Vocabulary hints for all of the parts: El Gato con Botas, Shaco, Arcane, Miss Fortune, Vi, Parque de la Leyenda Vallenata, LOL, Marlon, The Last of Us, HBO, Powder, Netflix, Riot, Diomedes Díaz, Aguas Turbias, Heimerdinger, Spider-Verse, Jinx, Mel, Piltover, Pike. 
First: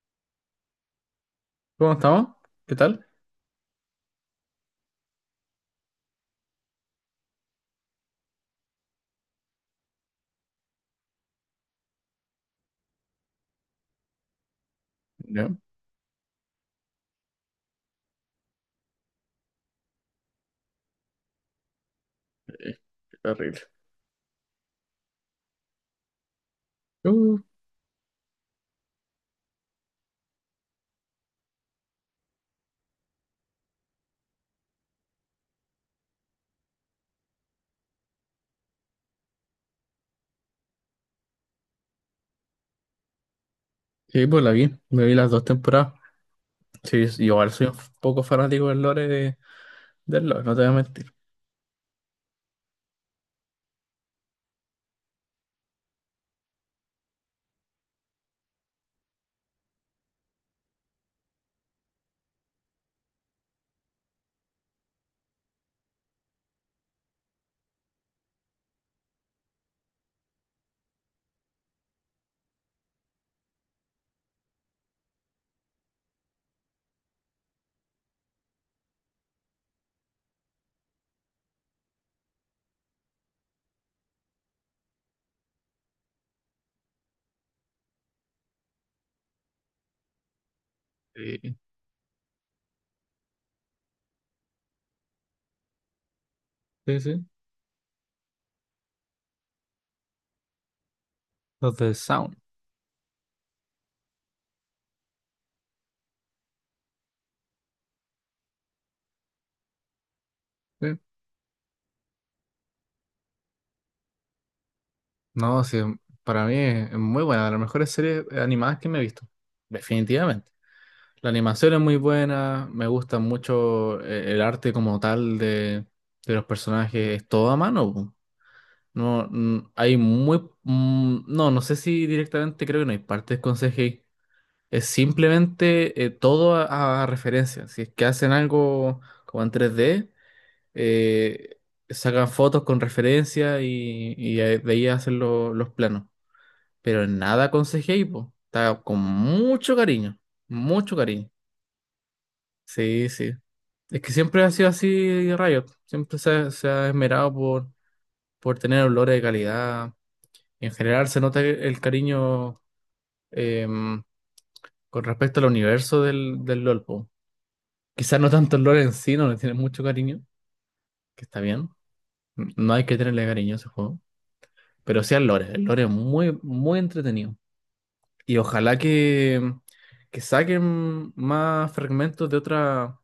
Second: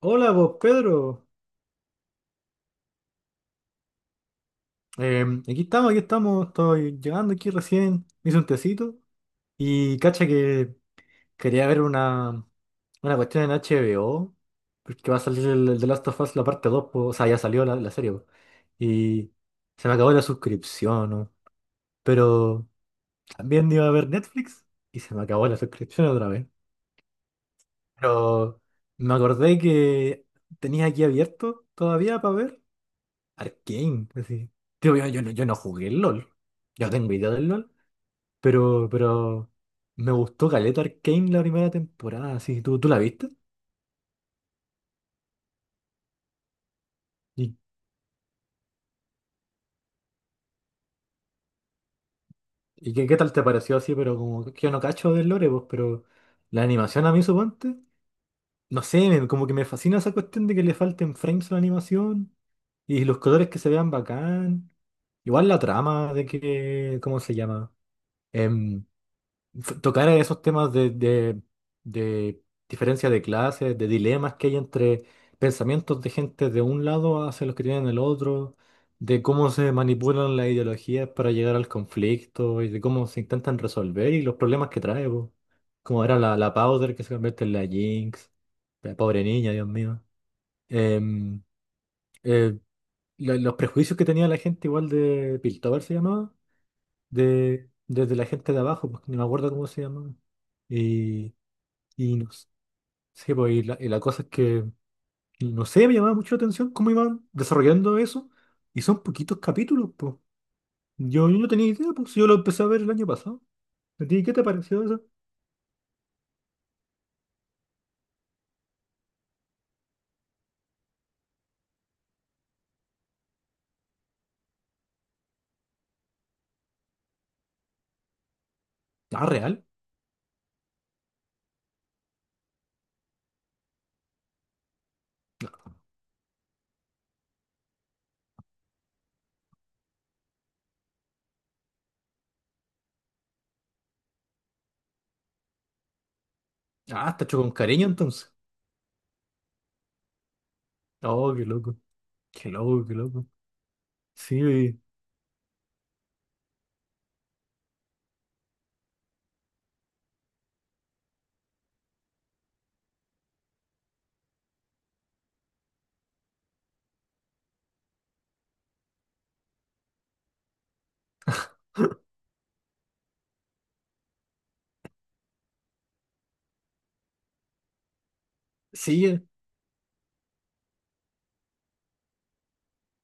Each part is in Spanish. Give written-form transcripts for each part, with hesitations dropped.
Hola, vos Pedro. ¿Cómo estamos? ¿Qué tal? Aquí estamos, aquí estamos. Estoy llegando aquí recién. Me hice un tecito. Y cacha que quería ver una cuestión en HBO. Porque va a salir Ya, el The Last of Us la parte 2, po. O sea, ya salió la serie, po. Y se me acabó la suscripción, ¿no? Pero eh, terrible. también iba a ver Netflix. Y se me acabó la suscripción otra vez. Uh, Pero me acordé que tenía aquí abierto todavía para ver Arcane, así. Tío, no, yo no jugué el LOL. Yo no tengo idea del LOL. Pero me gustó Caleta Arcane la primera temporada, así. ¿Tú la viste? sí, pues la vi, me vi las dos temporadas. Sí, yo igual ¿Y, soy un poco fanático del lore del lore, no te voy a mentir. y qué tal te pareció así? Pero como que yo no cacho del lore, pues, pero la animación a mí, suponte. No sé, como que me fascina esa cuestión de que le falten frames a la animación. Y los colores que se vean bacán. Igual la trama de que, ¿cómo se llama? Em, tocar esos temas de, de diferencia de clases, de dilemas que hay entre pensamientos de gente de un lado hacia los que tienen el otro, de cómo se manipulan las ideologías para llegar al conflicto y de cómo se intentan resolver y los problemas que trae, po. Como era la Powder que se convierte en la Jinx, la pobre niña, Dios mío. Em, Sí, eh, los prejuicios que tenía la gente igual de Piltover se llamaba sí, sí. Desde la gente de abajo, porque ni me acuerdo cómo se llamaba. Y, Los de no Sound. s- sí, pues, y la cosa es que, no sé, me llamaba mucho la atención cómo iban desarrollando eso. Y son poquitos capítulos, pues. Sí. Yo no tenía idea, pues yo lo empecé a ver el año pasado. ¿A ti qué te pareció eso? No, sí, para mí es muy buena, de las mejores series animadas que me he visto. Definitivamente. La animación es muy buena, me gusta mucho el arte como tal de los personajes, es todo a mano, po. Ah, No, real. mm, hay muy... mm, no, no sé si directamente, creo que no hay partes con CGI. Es simplemente todo a referencia. Si es que hacen algo como en 3D, eh, sacan fotos con referencia y, de ahí hacen los planos. Pero Ah, está hecho nada con con cariño CGI, po. entonces. Está con mucho cariño. Mucho cariño. Oh, qué loco. Qué loco, qué Sí, loco. sí. Es que Sí, siempre ha sido así Riot. Siempre se ha esmerado por tener olores de calidad. En general se nota el cariño, em, con respecto al universo del LOL, po. Quizás no tanto el LOL en sí, no le tiene mucho cariño, que está bien. No hay que tenerle cariño a ese juego. Pero sí al lore. El lore es muy, muy entretenido. Y ojalá sí. Que, que saquen más fragmentos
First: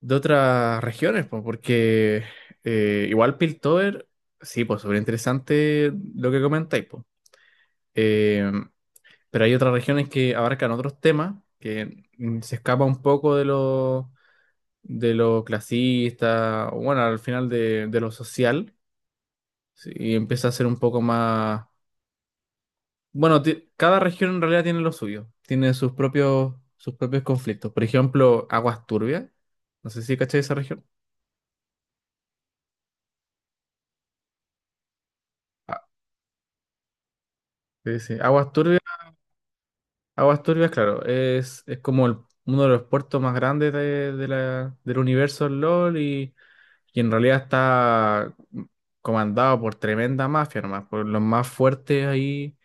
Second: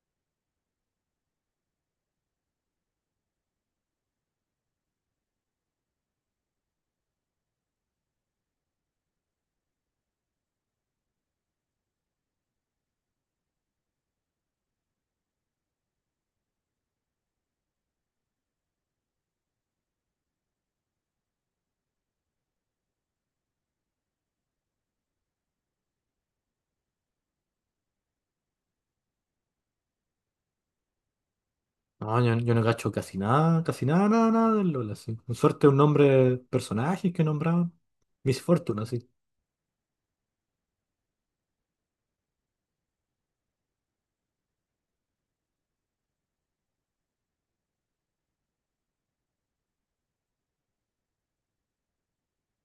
de otras regiones, po, porque igual Piltover, sí, pues súper interesante lo que comentáis, pues. Pero hay otras regiones que abarcan otros temas que mm, se escapa un poco de lo clasista, o bueno, al final de lo social, sí, y empieza a ser un poco más... Bueno, cada región en realidad tiene lo suyo, tiene sus propios conflictos. Por ejemplo, Aguas Turbias, no sé si cachai esa región. No, yo no cacho casi nada, nada, nada del LOL, así. Con suerte un Ah, nombre, personajes que nombraban. sí, sí. Miss Aguas Turbias, Fortune, así. Aguas Turbias, claro, es como uno de los puertos más grandes del universo LOL, y en realidad está comandado por tremenda mafia nomás, por los más fuertes ahí,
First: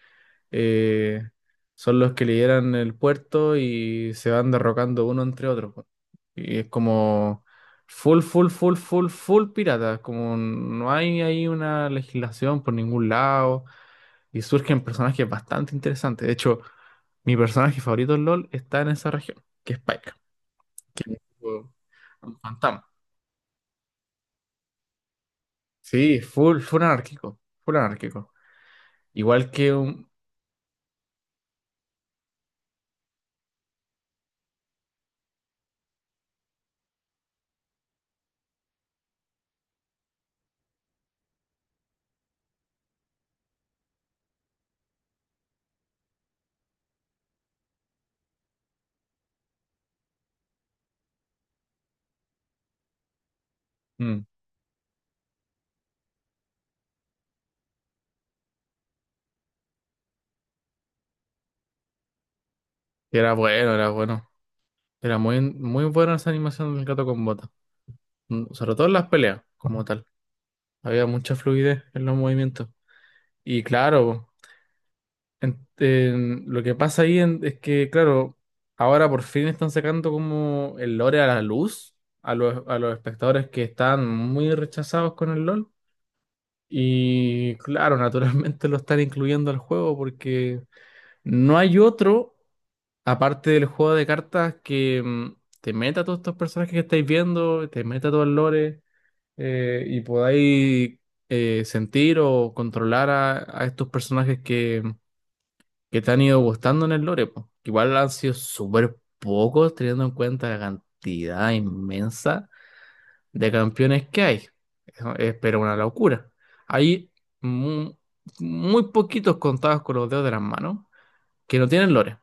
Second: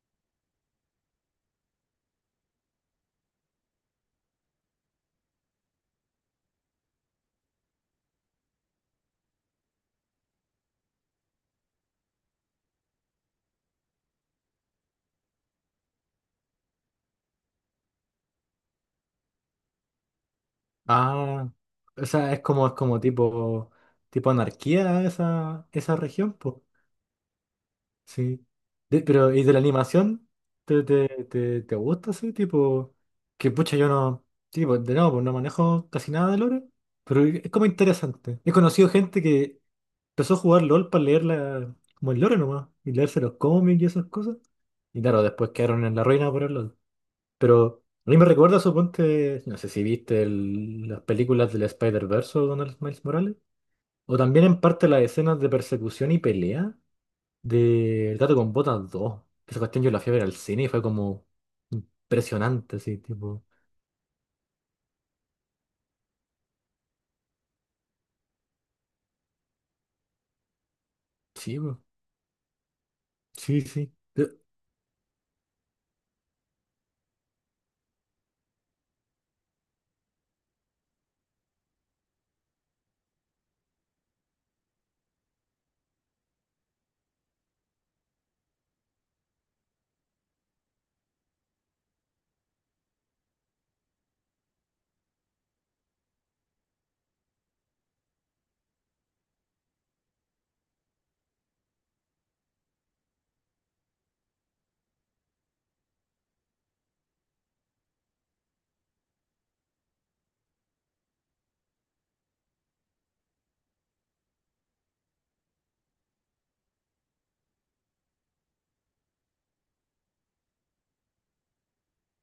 eh, son los que lideran el puerto y se van derrocando uno entre otro, po. Y es como full, full, full, full, full pirata, como no hay ahí una legislación por ningún lado, y surgen personajes bastante interesantes. De hecho, mi personaje favorito en LOL está en esa región, que es Pike, que es un Ah, tipo- o sea, es un como, es fantasma. como tipo, tipo anarquía esa, esa Sí, región, pues. full, full anárquico, full anárquico. Sí. Pero, ¿y Igual de la que un... animación? ¿Te gusta así? Tipo, que pucha, yo no, tipo, de nuevo, pues no manejo casi nada de lore, pero es como interesante. He conocido gente que empezó a jugar LOL para leer la, como el lore nomás, y leerse los cómics y esas cosas. Y claro, después quedaron en la ruina por el LOL. Pero a mí me recuerda, suponte, no sé si viste las películas del Spider-Verse o Donald Miles Morales, o mm, también en parte las escenas de persecución y pelea de El Gato con Botas dos. Esa cuestión yo la fui a ver al cine y fue como impresionante, así, que era tipo, bueno, era bueno. Era muy, muy buena esa animación del gato con bota. Mm, sobre todo en las peleas, como tal. Había mucha sí, po, fluidez en los movimientos. sí, Y sí. claro, lo que pasa ahí es que, claro, ahora por fin están sacando como el lore a la luz a los espectadores que están muy rechazados con el LOL. Y claro, naturalmente lo están incluyendo al juego, porque... No hay otro aparte del juego de cartas que mm, te meta todos estos personajes que estáis viendo, te meta todo el lore, y podáis sentir o controlar a estos personajes que te han ido gustando en el lore, po. Igual han sido súper pocos teniendo en cuenta la cantidad inmensa de campeones que hay. Eso es, pero una locura. Hay mu- muy poquitos, contados con los dedos de las manos, que no tienen lore.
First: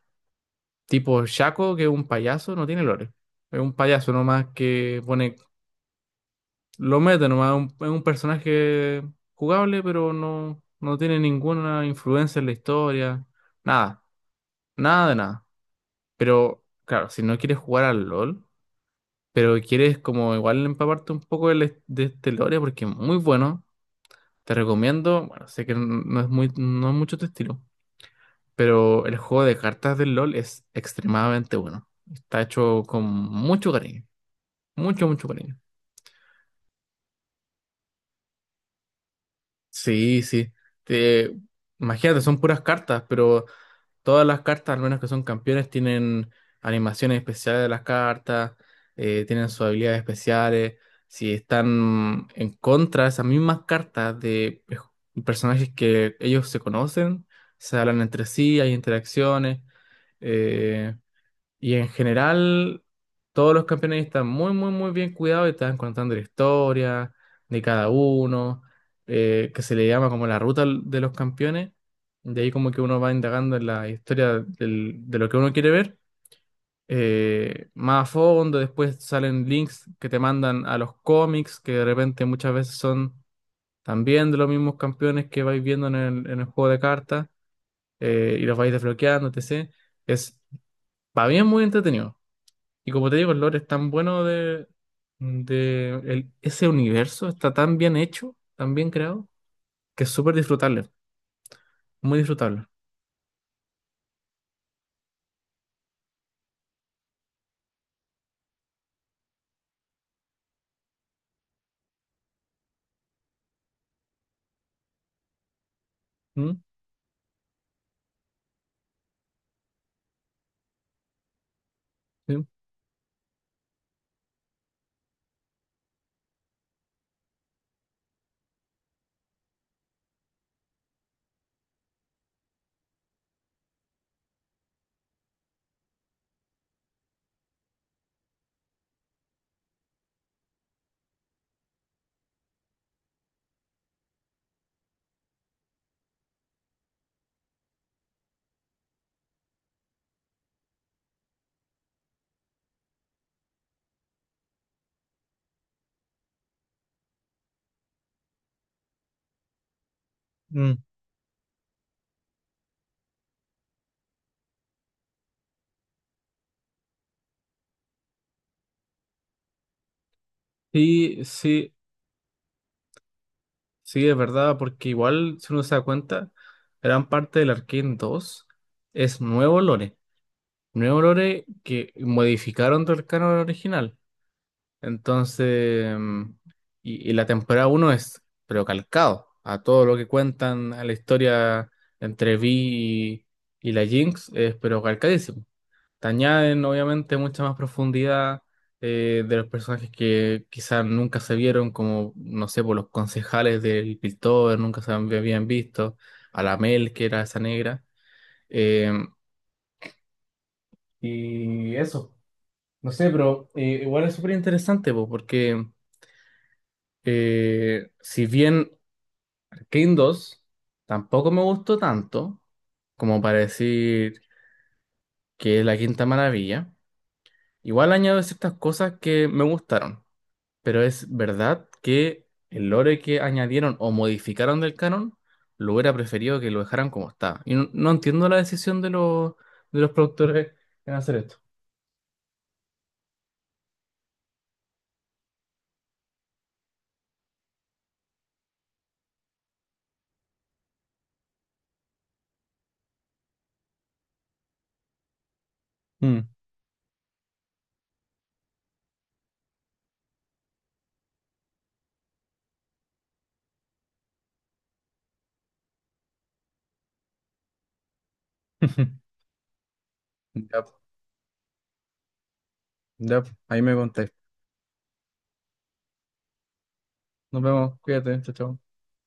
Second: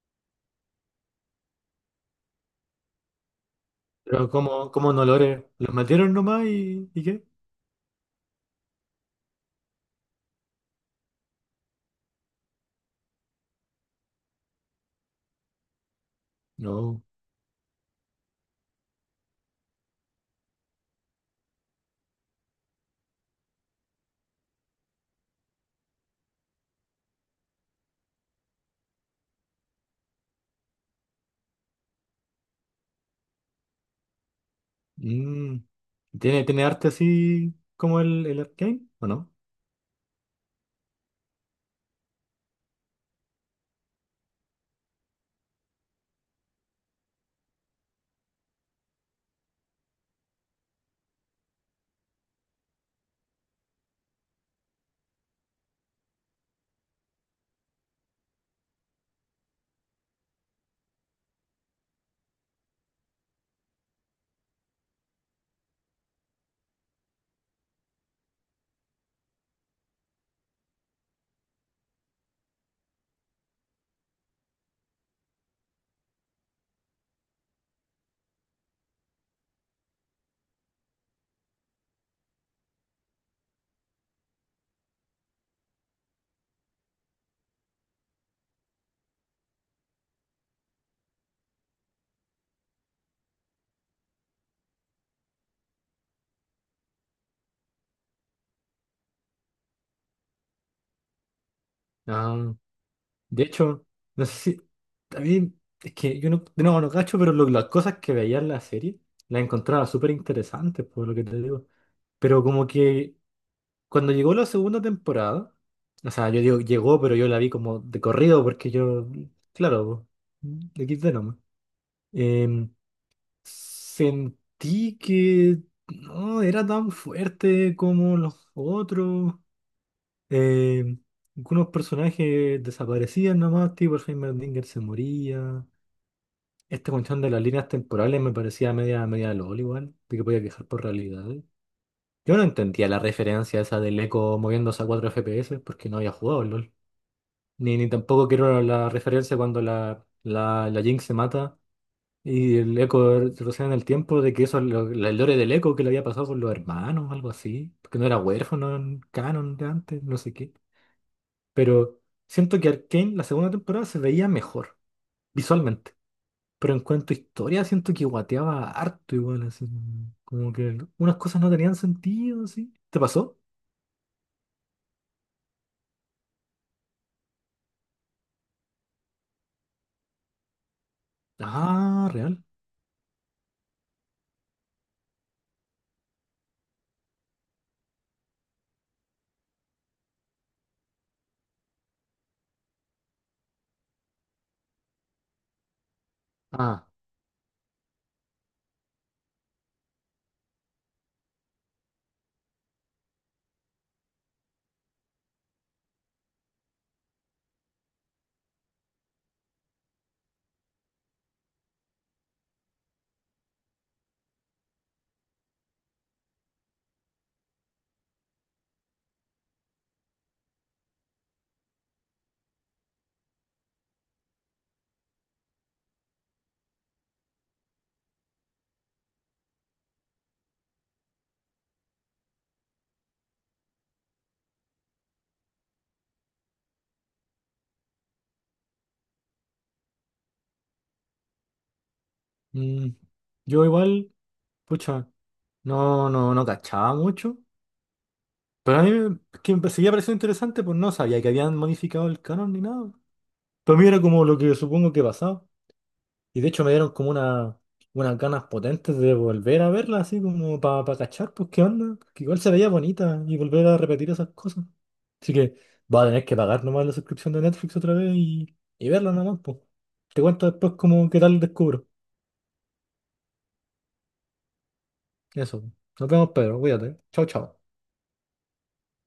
Tipo Shaco, que es un payaso, no tiene lore. Es un payaso Pero nomás como, como que no pone, lore, los metieron nomás lo ¿y qué? mete nomás, es un personaje jugable, pero no, no tiene ninguna influencia en la historia. Nada, nada de nada. Pero No. claro, si no quieres jugar al LOL, pero quieres como igual empaparte un poco este lore, porque es muy bueno, te recomiendo, bueno, sé que no es muy, no es mucho tu estilo, pero el juego de cartas del LOL es extremadamente bueno. Está hecho con mucho cariño. Mucho, mucho cariño. Mm. ¿Tiene arte así como el Arcane? ¿O no? Sí, sí. Te- imagínate, son puras cartas, pero todas las cartas, al menos que son campeones, tienen animaciones especiales de las cartas, tienen sus habilidades especiales. Si están en contra de esas mismas cartas de personajes que ellos se conocen, se hablan entre sí, hay interacciones. eh, Y en general, todos los campeones están muy, muy, muy bien cuidados, y están contando la historia de cada uno, que se le llama como la de los campeones. De ahí como que uno va indagando en la historia de lo que uno quiere ver, más a fondo. Después salen links que te mandan a los cómics, que de repente muchas veces son también de los mismos campeones que vais viendo en el juego de cartas, y los vais desbloqueando, etc. Es, para mí es muy entretenido. Y como te digo, el lore es tan bueno ese universo, está tan bien hecho, tan bien creado, que es súper disfrutable, muy ah disfrutable. De hecho, no sé si. También es que yo no, de no cacho, pero las cosas que veía en la serie las encontraba súper interesantes, por lo que te digo. Pero como que cuando llegó la segunda temporada, o sea, yo ¿Mm? digo llegó, pero yo la vi como de corrido, porque yo, claro, de XD nomás. ¿Sí? Em, sentí que no era tan fuerte como los otros. Eh, algunos personajes desaparecían nomás, tipo el Heimerdinger se moría. Esta cuestión de las líneas temporales me parecía media, media LOL igual, de que podía quejar por realidad. Yo no entendía la referencia esa del eco moviéndose a 4 FPS porque no había jugado al LOL. Ni tampoco quiero la referencia cuando la Jinx se mata y el eco retrocede en el tiempo de que eso, es el lore del eco que le había pasado con los hermanos, algo así. Porque no era huérfano en canon de antes, no sé qué. Mm, Pero siento que Arcane, la segunda temporada, se veía mejor visualmente. Pero en cuanto a historia, siento que guateaba harto igual, así. Como que unas sí, cosas no sí, tenían sentido, así. ¿Te pasó? sí, es verdad, porque igual, si uno se da cuenta, gran parte del Arcane 2, es nuevo lore que Ah, real. modificaron del canon original. Entonces, mm, y la temporada uno es pero calcado a todo lo que cuentan a la historia entre Vi y la Jinx, es pero calcadísimo. Te añaden, Ah, obviamente, mucha más profundidad, de los personajes que quizás nunca se vieron, como, no sé, por los concejales del Piltover, nunca habían visto, a la Mel, que era esa negra. eh, y eso, no sé, pero igual es súper interesante, po, porque. Si bien King 2 tampoco me gustó tanto como para decir que es la quinta maravilla, igual añado ciertas cosas que me gustaron, pero es verdad que el lore que añadieron o modificaron del canon, lo hubiera preferido que lo dejaran como está. Y no, no entiendo la decisión de los productores en hacer esto. mm, yo igual, pucha, no, no, no cachaba mucho. Pero a mí que me seguía pareciendo interesante, pues no sabía que habían modificado el canon ni nada. Para mí era como lo que supongo que pasaba. Mm. Y de hecho me dieron como unas ganas potentes de volver a verla, así como para cachar, pues qué onda, que igual se veía bonita y volver a repetir esas cosas. Así que va a tener que pagar nomás la suscripción de Netflix otra vez y verla nomás, pues. Te cuento Ya, después como qué tal descubro. ya, ahí me contáis. Eso. Nos vemos, Pedro. Cuídate. Chao, Nos chao. vemos, cuídate, chao, chao.